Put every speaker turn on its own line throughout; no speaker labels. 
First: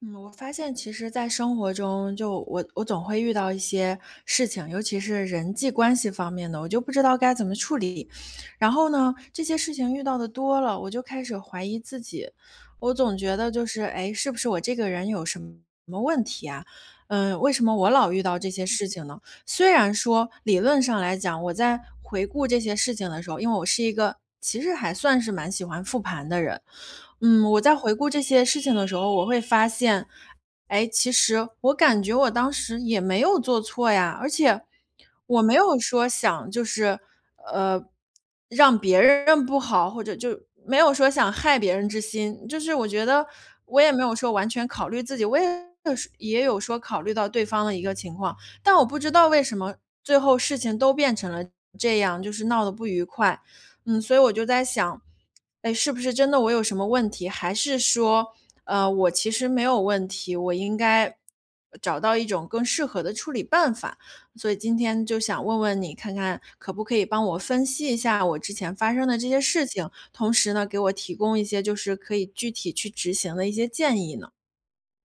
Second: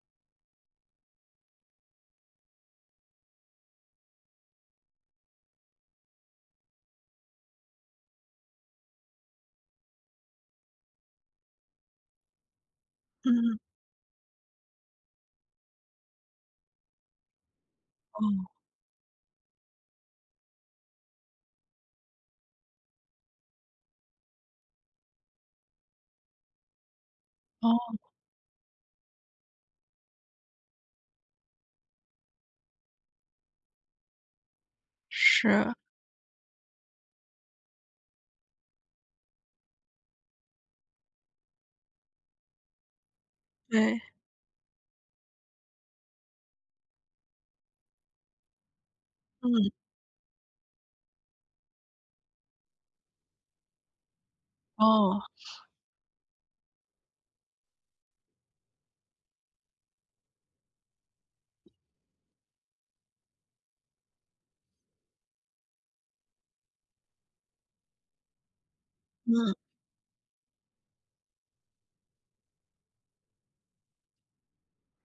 嗯，我发现其实在生活中，就我总会遇到一些事情，尤其是人际关系方面的，我就不知道该怎么处理。然后呢，这些事情遇到的多了，我就开始怀疑自己。我总
嗯
觉得
嗯
就是，哎，是不是我这个人有什么问题啊？嗯，为什么我老遇到这些事情呢？虽然说理论上来讲，我在回顾这些事情的时候，因为我是一个其实还算是蛮喜欢复盘的人，嗯，我
哦，
在回
哦，
顾这些事情的时候，我会发现，哎，其实我感觉我当时也没有做错呀，而且我没
是，
有说想就是呃让别人不好，或者就没有说想害别人之心，就是我觉得我也
对，
没有说完全考虑自己，我也也有说考虑到对方的一个情况，但我不知道为什
嗯，
么最后事情都变成了这样，就是闹得不愉快，嗯，所以我就在想。
哦，
哎，是不是真的我有什么问题？还是说，我其实没有问题，我应该找到一种更适合的处理办法。所以今天就想问问你，看看可不可以帮我分析一下我之前发生的这些
嗯，
事情，同时呢，给我提供一些就是可以具体去执行的一些建议呢？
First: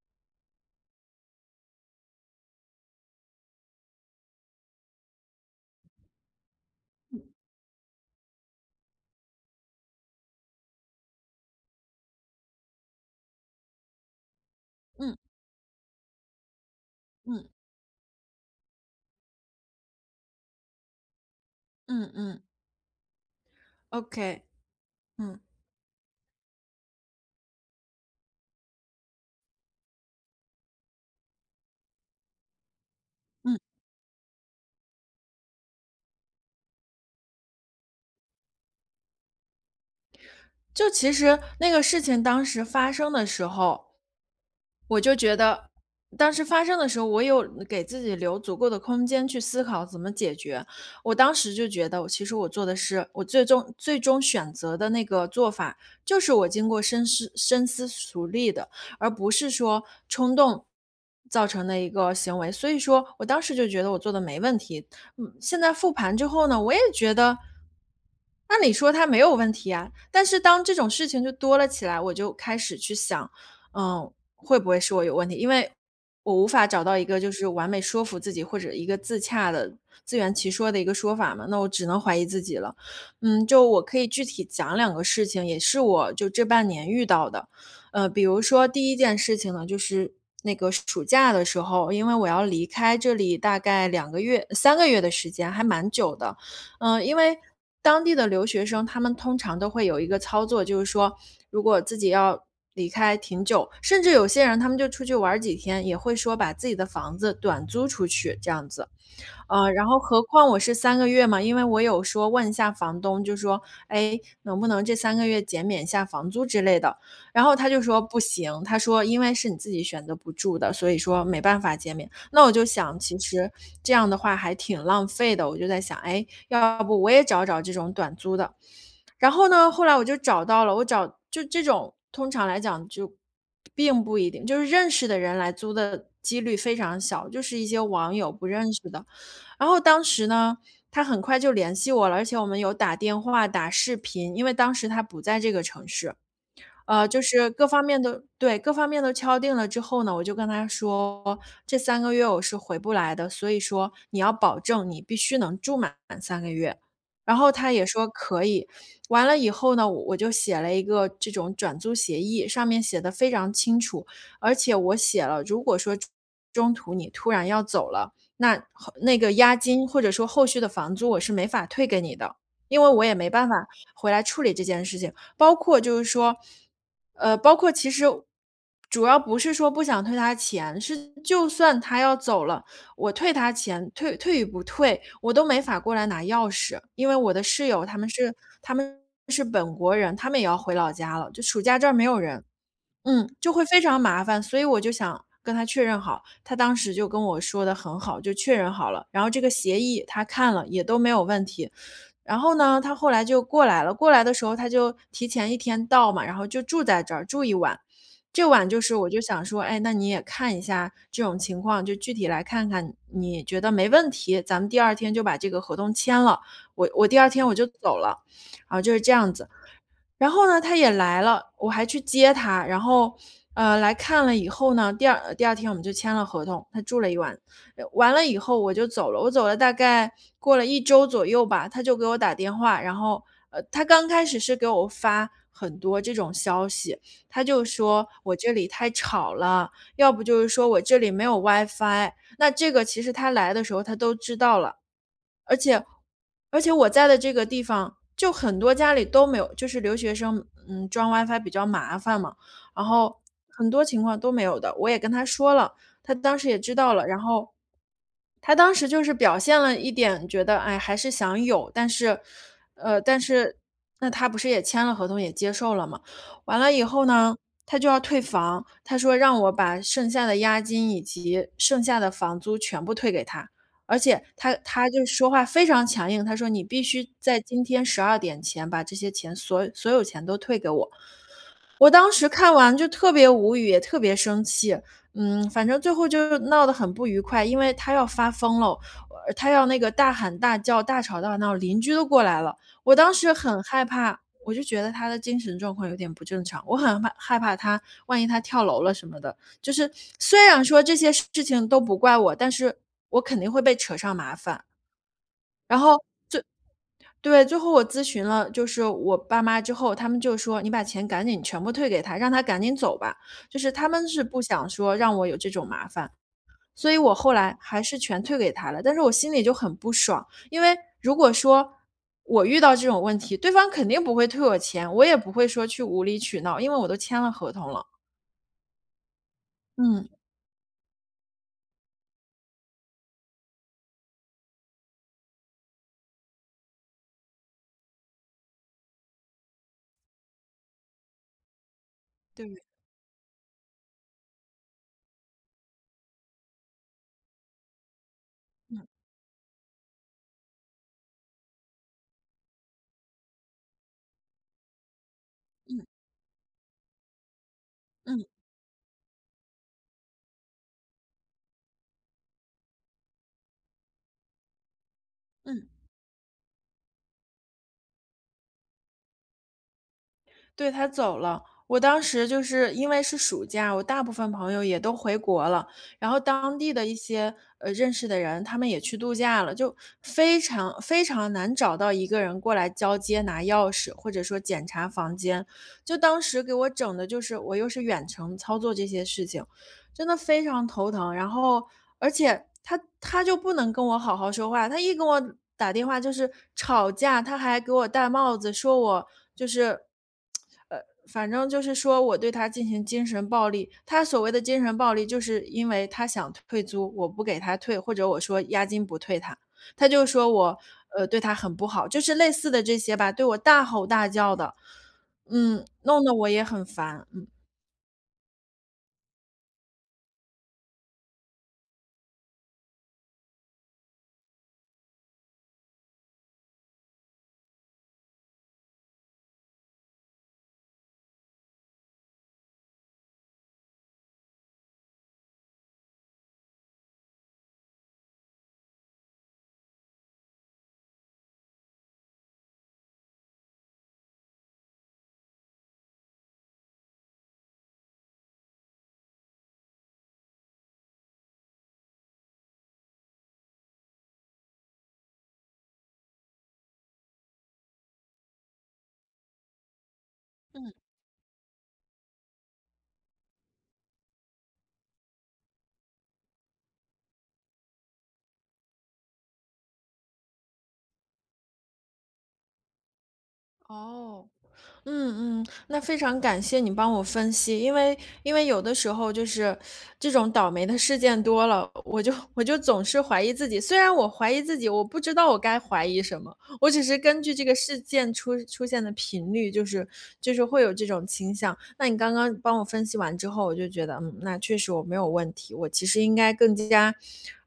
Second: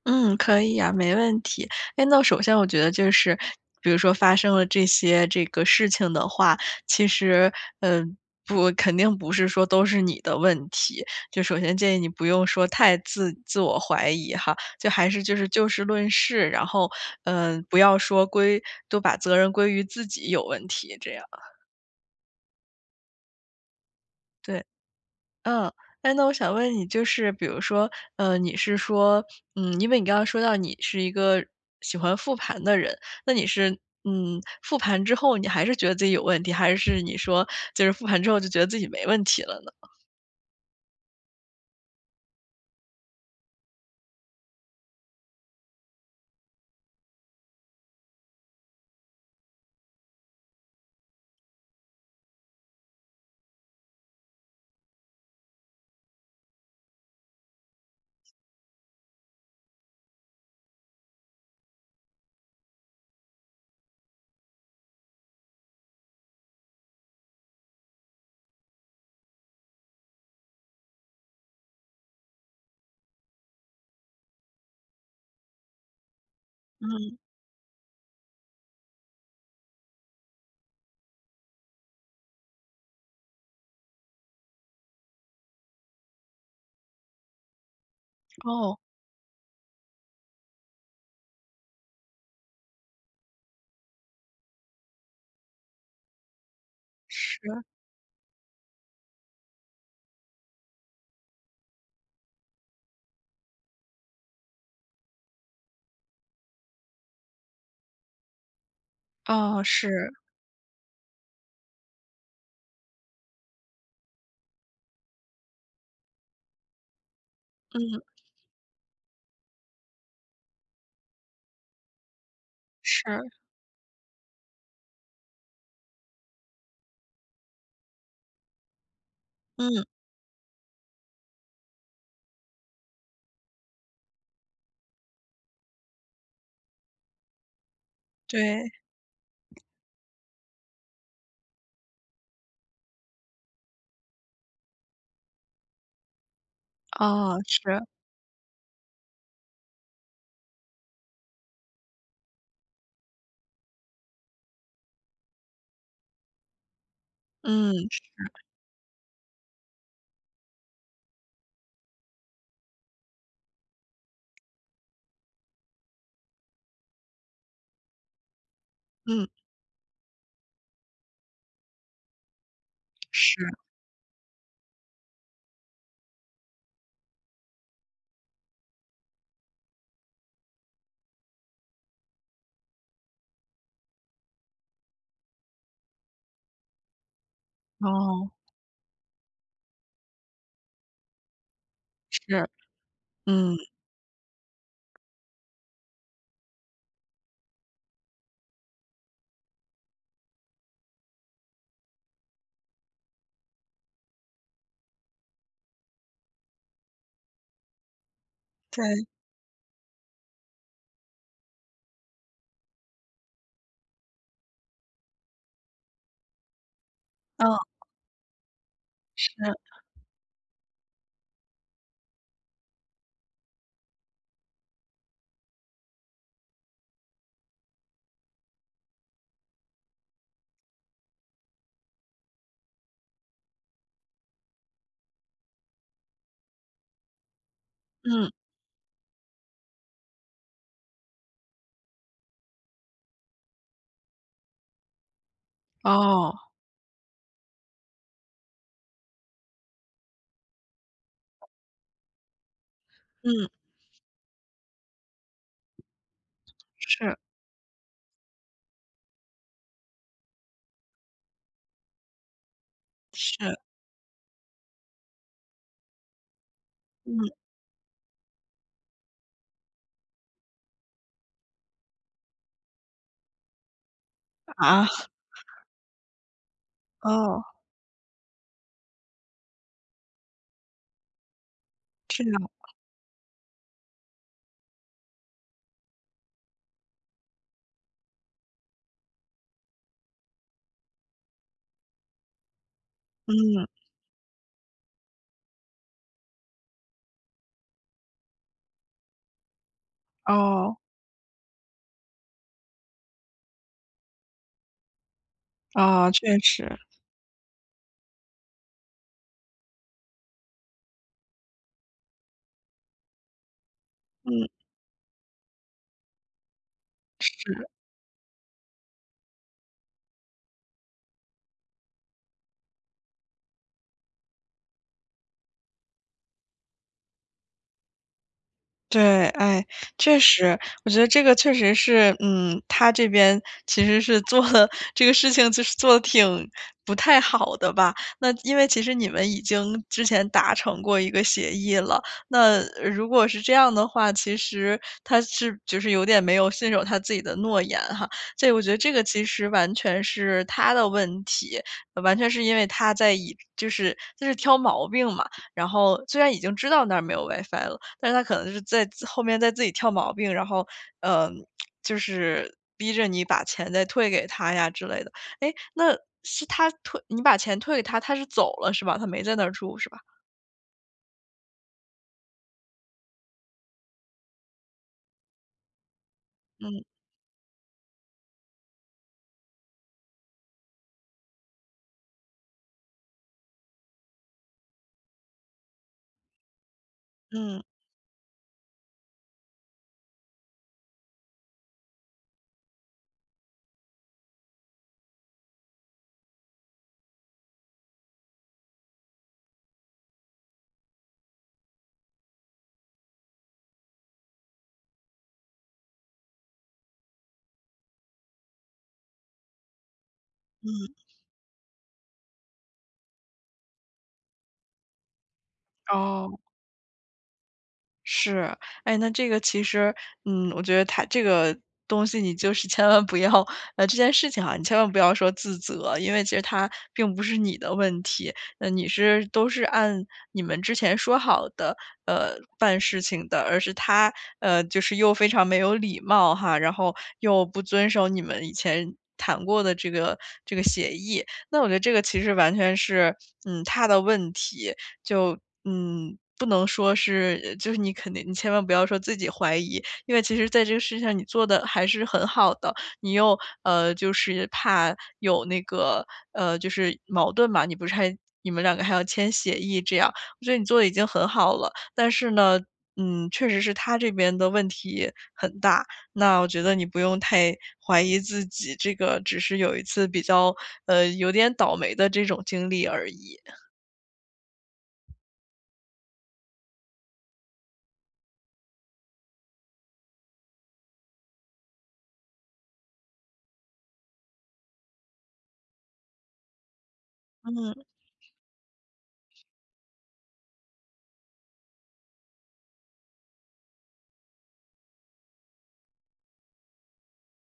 嗯，可以啊，没问题。哎，那首先我觉得就是，比如说发生了这些这个事情的话，其实，呃，不肯定不是说都是你的问题。就首先建议你不用说太自我怀疑哈，就还
嗯
是就是就事论事，然后，
嗯
不要说都把责任归于自己有问题这样，
嗯嗯，OK，
对。
嗯
嗯，哎，那我想问你，就是比如说，你是说，因为你刚刚说到你是一个喜欢复盘的人，那你
嗯，
是，复盘之后你还是觉得自己有问题，还是你说就是复盘之后就觉得自己没问题了呢？
就其实那个事情当时发生的时候。我就觉得，当时发生的时候，我有给自己留足够的空间去思考怎么解决。我当时就觉得，其实我做的是，我最终选择的那个做法，就是我经过深思熟虑的，而不是说冲动造成的一个行为。所以说我当时就觉得我做的没问题。嗯，现在复盘之后呢，我也觉得。按理说它没有问题啊，但是当这种事情就多了起来，我就开始去想，嗯，会不会是我有问题？因为我无法找到一
嗯，
个就是完美说服自己或者一个自洽的自圆其说的一个说法嘛，那我只能怀疑自己了。嗯，就我可以具体讲两个事情，也是我就这半年遇到的。比如说
哦，
第一件事情呢，就是那个暑假的时候，因为我要离开这里大概2个月、三个月的时间，还蛮久的。嗯，因为
是，
当地的留学生，他们通常都会有一个操作，就是说，如果自己要离开挺久，甚至有些人他们就出去玩儿几天，也会说把自己的房子短租出去，这样子。
哦，
然后
是，
何况我是三个月嘛，因为我有说问一下房东，就说：“哎，能不能这三个月减免一下房租之类的？”然后他就
嗯，
说：“不行。”他说：“因为是你自己选择不住的，所以说没办法减免。”那我就想，其
是，
实这样的话还挺浪费的，我就在想，哎，要不我也找找这种短租的。然后呢，后
嗯，
来我就找到了，我找就这种通常来讲就并不一定，就是认识的人来租的几率非常小，就是一些网友不
对，
认识的。然后当时呢，他很快就联系我了，而且我们有打电话、打视频，因为当时他不在这个城市。就
哦，
是各
是，
方面都对，各方面都敲定了之后呢，我就跟他说，这三个月我是回不来的，所以说你要保证你必须能住满3个月。然后他也
嗯，
说可以，完了以后呢，我就写了一个这种转租协议，上面写的非常清楚，而且我写了，如果说中途你突然要走了，那后那
嗯，
个押金或者说后续的房租我是没法退给你的，因为我也没
是，
办法回来处理这件事情。包括就是说，包括其实主要不是说不想退他钱，是就算他要走了，我退他钱，退与不退，我都没法过来拿钥匙，因为我的室友他们
哦，
是他们是本国人，他们也要回老家了，就暑假这儿没有人。
是，
嗯，就
嗯，
会非常麻烦，所以我就想跟他确认好，他当时就跟我说的很好，就确认好了。然后这个协议他看了也都没有问题，然后呢，他后来就过来了，过来的时候他就提前一天到嘛，然后就住在这儿，住一晚。这晚就是
对，
我就想说，哎，那你也看一下这种情况，就具体来看看，你觉得没问题，咱们第二天就把这个合同签了。我第二天
嗯，
我就走了，然后就是这
是，
样子。然后呢，他也来了，我还去接他，然后，来看了以后呢，第二天我们就签了合同，他住了一晚，完了以后我就走了，我走了大概过了一周左右吧，他就给我打电话，然后，他刚开始是给我发很多这种消息，他就说
嗯，
我这里太吵了，要不就是说我这里没有 WiFi，那这个其实他来的时候他都知道了，而且
哦，
而且我在的这个地方，就很多家里都没有就是留学生，嗯，装 WiFi 比较麻烦嘛，然后
嗯，
很多情况都没有的，我也跟他说了，他当时也知道了，
是，
然后他当时就是表现了一点觉得，哎，还是想有，但是，呃，但
是，
是那他不是也签了合同，也接受了嘛。完了以后
嗯，
呢，他就要退房，他说让我把剩下的押金以及剩下的房租全部退给他，而且他
啊。
他就说话非常强硬，他说你必须在
哦，
今天12点前把这些钱所有钱都退给我。我当
这
时
样，
看完就特别无语，也特别生气。嗯，反正最后就闹得很不愉快，因为他要发疯了，他要那个大喊大叫、大吵大闹，邻居都过来了。我当时很
嗯，
害怕，我就觉得他的精神状况有点不正常，我很害怕他，万一他跳楼了什么的。就是虽然
哦，
说这些事情都不怪我，但是我肯定会被扯上麻烦。然后
哦，确
最
实，
对，最后我咨询了，就是我爸妈之后，他们就说："你把钱赶紧全部退给他，让他赶紧走吧。"就是他们是不
嗯，
想说让我有这种麻烦。所以我后来
是。
还是全退给他了，但是我心里就很不爽，因为如果说我遇到这种问题，对方肯定不会退我钱，我也不会说去无理取闹，因为我都签了合同了。
对，哎，
嗯，
确实，我觉得这个确实是，他这边其实是做的这个事情，就是做的挺不太好的吧。那因为其实你们已经之前达成过一个协议了，那
对，
如果是这样的话，其实他是就是有点没有信守他自己的诺言哈。所以我觉得
嗯
这个其实完全是他的问题，完全是因为他在就是挑毛病嘛。然
嗯
后虽然已经知道那儿没有 WiFi 了，但是他
嗯
可能是后面在自己挑毛病，然后，嗯，就是逼着你把钱再退给他呀之类的。哎，
嗯。
那是你把钱退给他，他是走了是吧？他没在那儿住是吧？
对，他走了。我当时就是因为是暑假，我大部分朋友也都回国了，然后当地
嗯，
的一些认识的人，他们也去度假了，就非常非常难找到一个人过来交接拿钥匙，或者说检查房间。就当时给我整的就是我
嗯，
又是远程操作这些事情，真的非常头疼。然后而且他就不能跟我好好说话，他一跟我打电话就是吵架，他还给我戴帽子，说我。就是，呃，反正就是说我对他进行精神暴力。他所谓的精神暴力，就是因为他想退租，我不给他退，或者我说押金不退他，他就说我
嗯，
对他很不好，就是类似的这些吧，对我大吼大叫的，嗯，弄得我
哦。
也很烦，嗯嗯。
是，哎，那这个其实，我觉得他这个东西你就是千万不要，这件事情啊，你千万不要说自责，因为其实他并不是你的问题，都是按你们之前说好的，办事情的，而是他，就是又非常没有礼貌哈，然后又不遵守你们以前谈过的这个协议，那我觉得这个其实完全是，他的问题，就不能说是就是你肯定你千万不要说自己怀疑，因为其实在这个事情上你做的还是很好的，你又，就是怕有那个，就是矛盾嘛，你不是还你们两个还要签协议这样，我觉得你做的已经很好了。但是呢，确实是他这边的问题很大，那我觉得你不用太怀疑自己，这个只是有一次比较，有点倒霉的这种经历而已。
哦，嗯嗯，那非常感谢你帮我分析，因为因为有的时候就是这种倒霉的事件多了，我就总是怀疑自己。虽然我怀疑自己，我不知道我该怀疑什么，我只是根据这个
嗯，
事件出现的频率，就是会有这种倾向。那你刚刚帮我分析完之后，我就觉得，嗯，那确实我没有问题，我其实应该更加。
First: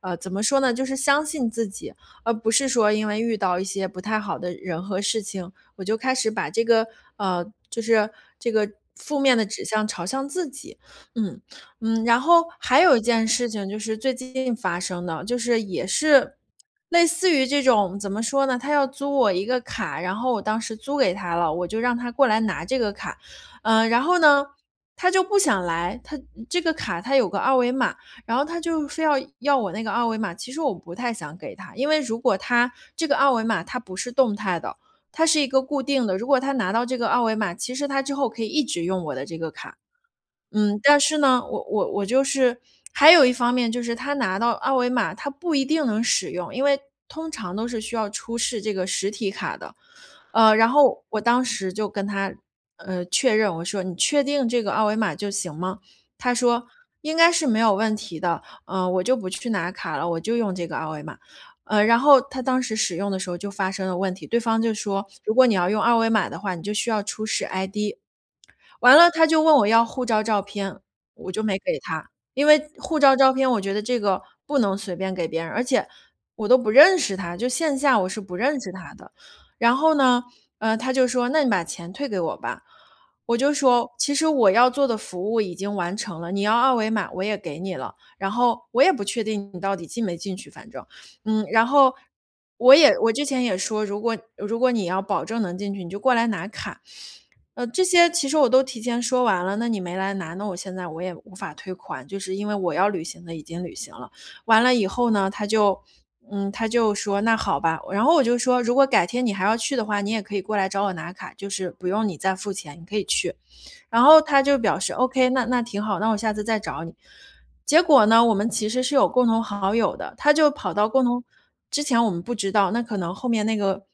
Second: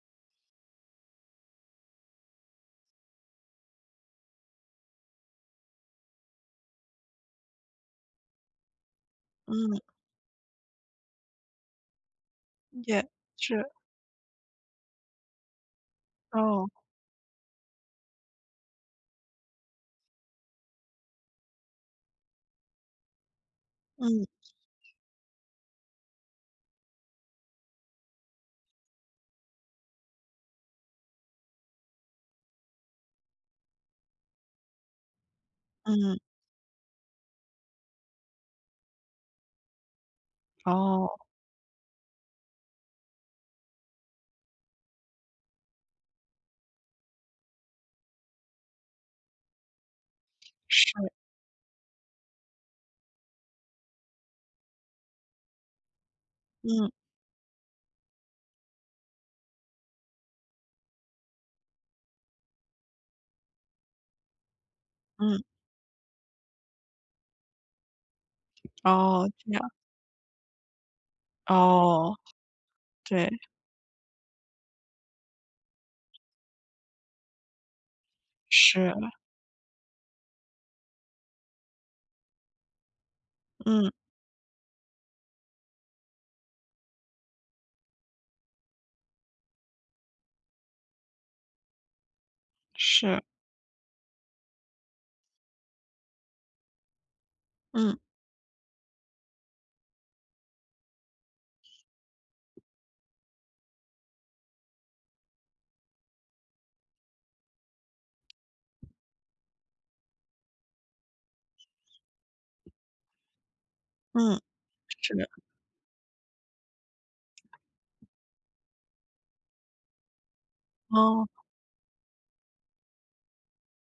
呃，怎么说呢？就是相信自己，而不是说因为遇到一些不太好的人和事情，我就开始把这个呃，就是这个负面的指
嗯。
向朝向自己。嗯嗯，然后还有一
也
件事
是，
情就是最近发生的，就是也是
哦，
类似于这种怎么说呢？他要租我一个卡，然后我当时租给他了，我就让他过来拿这个卡，然后
嗯
呢，他就不想来，他这个卡它有个二维码，然后他就非要要我那个二维码。其实我不太想给他，因为如果他这个二维码它不是动态的，它是一个固定的，
嗯，
如果他拿到这个二维码，其实他之后可以一直用我的这个卡。嗯，但
哦，
是呢，我就是还有一方面就是他拿到二维码，他不一定能使用，因为通常都是需要出示这个实体卡的。然
是，
后我当时就跟他，确认，我说："你确定这个二维码就行吗？"他说：
嗯
“应该是没有问题的，嗯，我就不去拿卡了，我就用这个二维码。"然后他当时使用的时候就发生了问题，对方就说："如
嗯，
果你要用二维码的话，你就需要出示 ID。" 完了他
哦，
就
这
问
样，
我要护照照片，我就没给他，
哦，
因为护照
对，
照片我觉得这个不能随便给别人，而且我都不认识他，就线下我是不认识他
是，
的。然后呢，他就说："那你把钱退给我吧。"我就
嗯，
说："其实我要做的服务已经完成了，你要二维码我也给你了，然后我也不确定你到底进没进去，反正，嗯，然后我
是，
之前也说，如果你要保证能进去，你就过来拿卡。"这
嗯
些其实我都提前说完了，那你没来拿，那我现在也无法退款，就是因为我要履行的已经履行了。完了以后呢，他就，嗯，他就说那好吧，然后我就说，如果改天你还要去的话，你也可以过来找我拿卡，就是不用你再付钱，你可以去。然后
嗯，
他就表示
是，
OK，那挺好，那我下次再找你。结果呢，我们其实是有共同好友的，他就跑到共同
哦，
之前我们不知道，那可能后面那个，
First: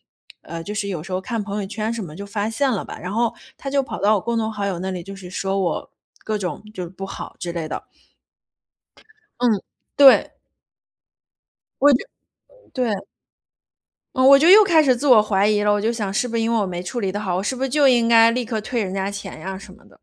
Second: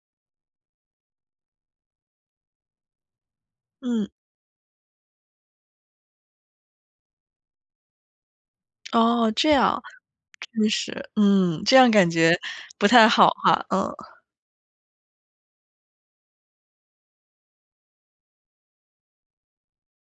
就是有时候看朋友圈什么就发现了吧，然后他就跑
嗯，
到我共同好友那里，就是说我各种就是不好之类的。
哦，这
嗯，
样，
对，
真是，这样
我就
感觉不
对，
太好哈，嗯。
嗯，我就又开始自我怀疑了，我就想是不是因为我没处理的好，我是不是就应该立刻退人家钱呀什么的。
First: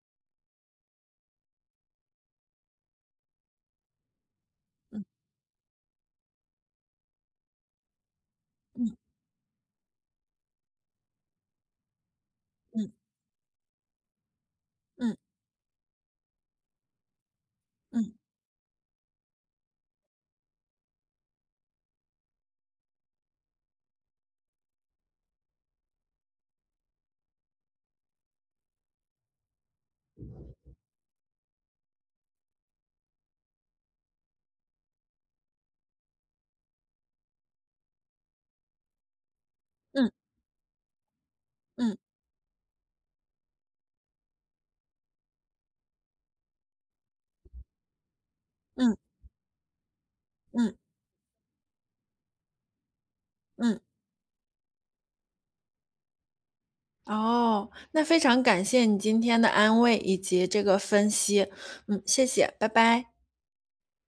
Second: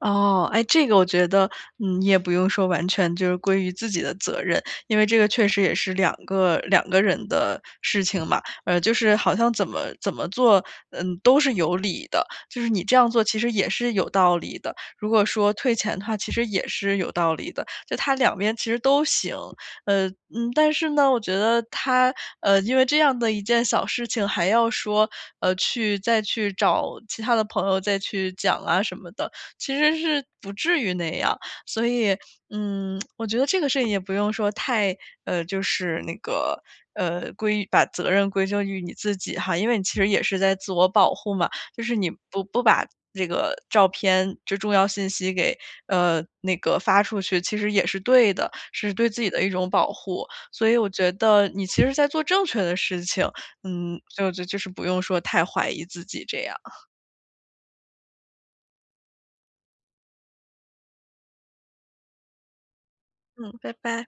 哦，哎，这个我觉得，你也不用说完全就是归于自己的责任，因为
嗯
这个确实也是两个人的事情嘛。就
嗯
是好像怎么怎么做，都是有理的。就是你
嗯
这样做其实也是有道理的。如
嗯
果说退钱的话，其实也是有道理的。就
嗯
他
嗯
两边其实都行，但是呢，我觉得他，因为这样的一件小事情还要说，再去找其他的朋友再去讲啊什么的。其实是不至于那样。所以，我觉得这个事情也不用说太，就是那个，把责任归咎于你自己哈，因为你其
嗯
实
嗯
也是在自我保护嘛，就是
嗯。
你不把这个照片这重要信息给，那个发出去，其实也是对的，是
嗯
对自己的一种保护。所
嗯
以我觉得你其实在做正确的事情，
嗯，
所以我觉得就是不用说太怀疑自己这样。
哦，那非常感谢你今天的安慰以及这个分析，嗯，谢谢，拜拜。
嗯，拜拜。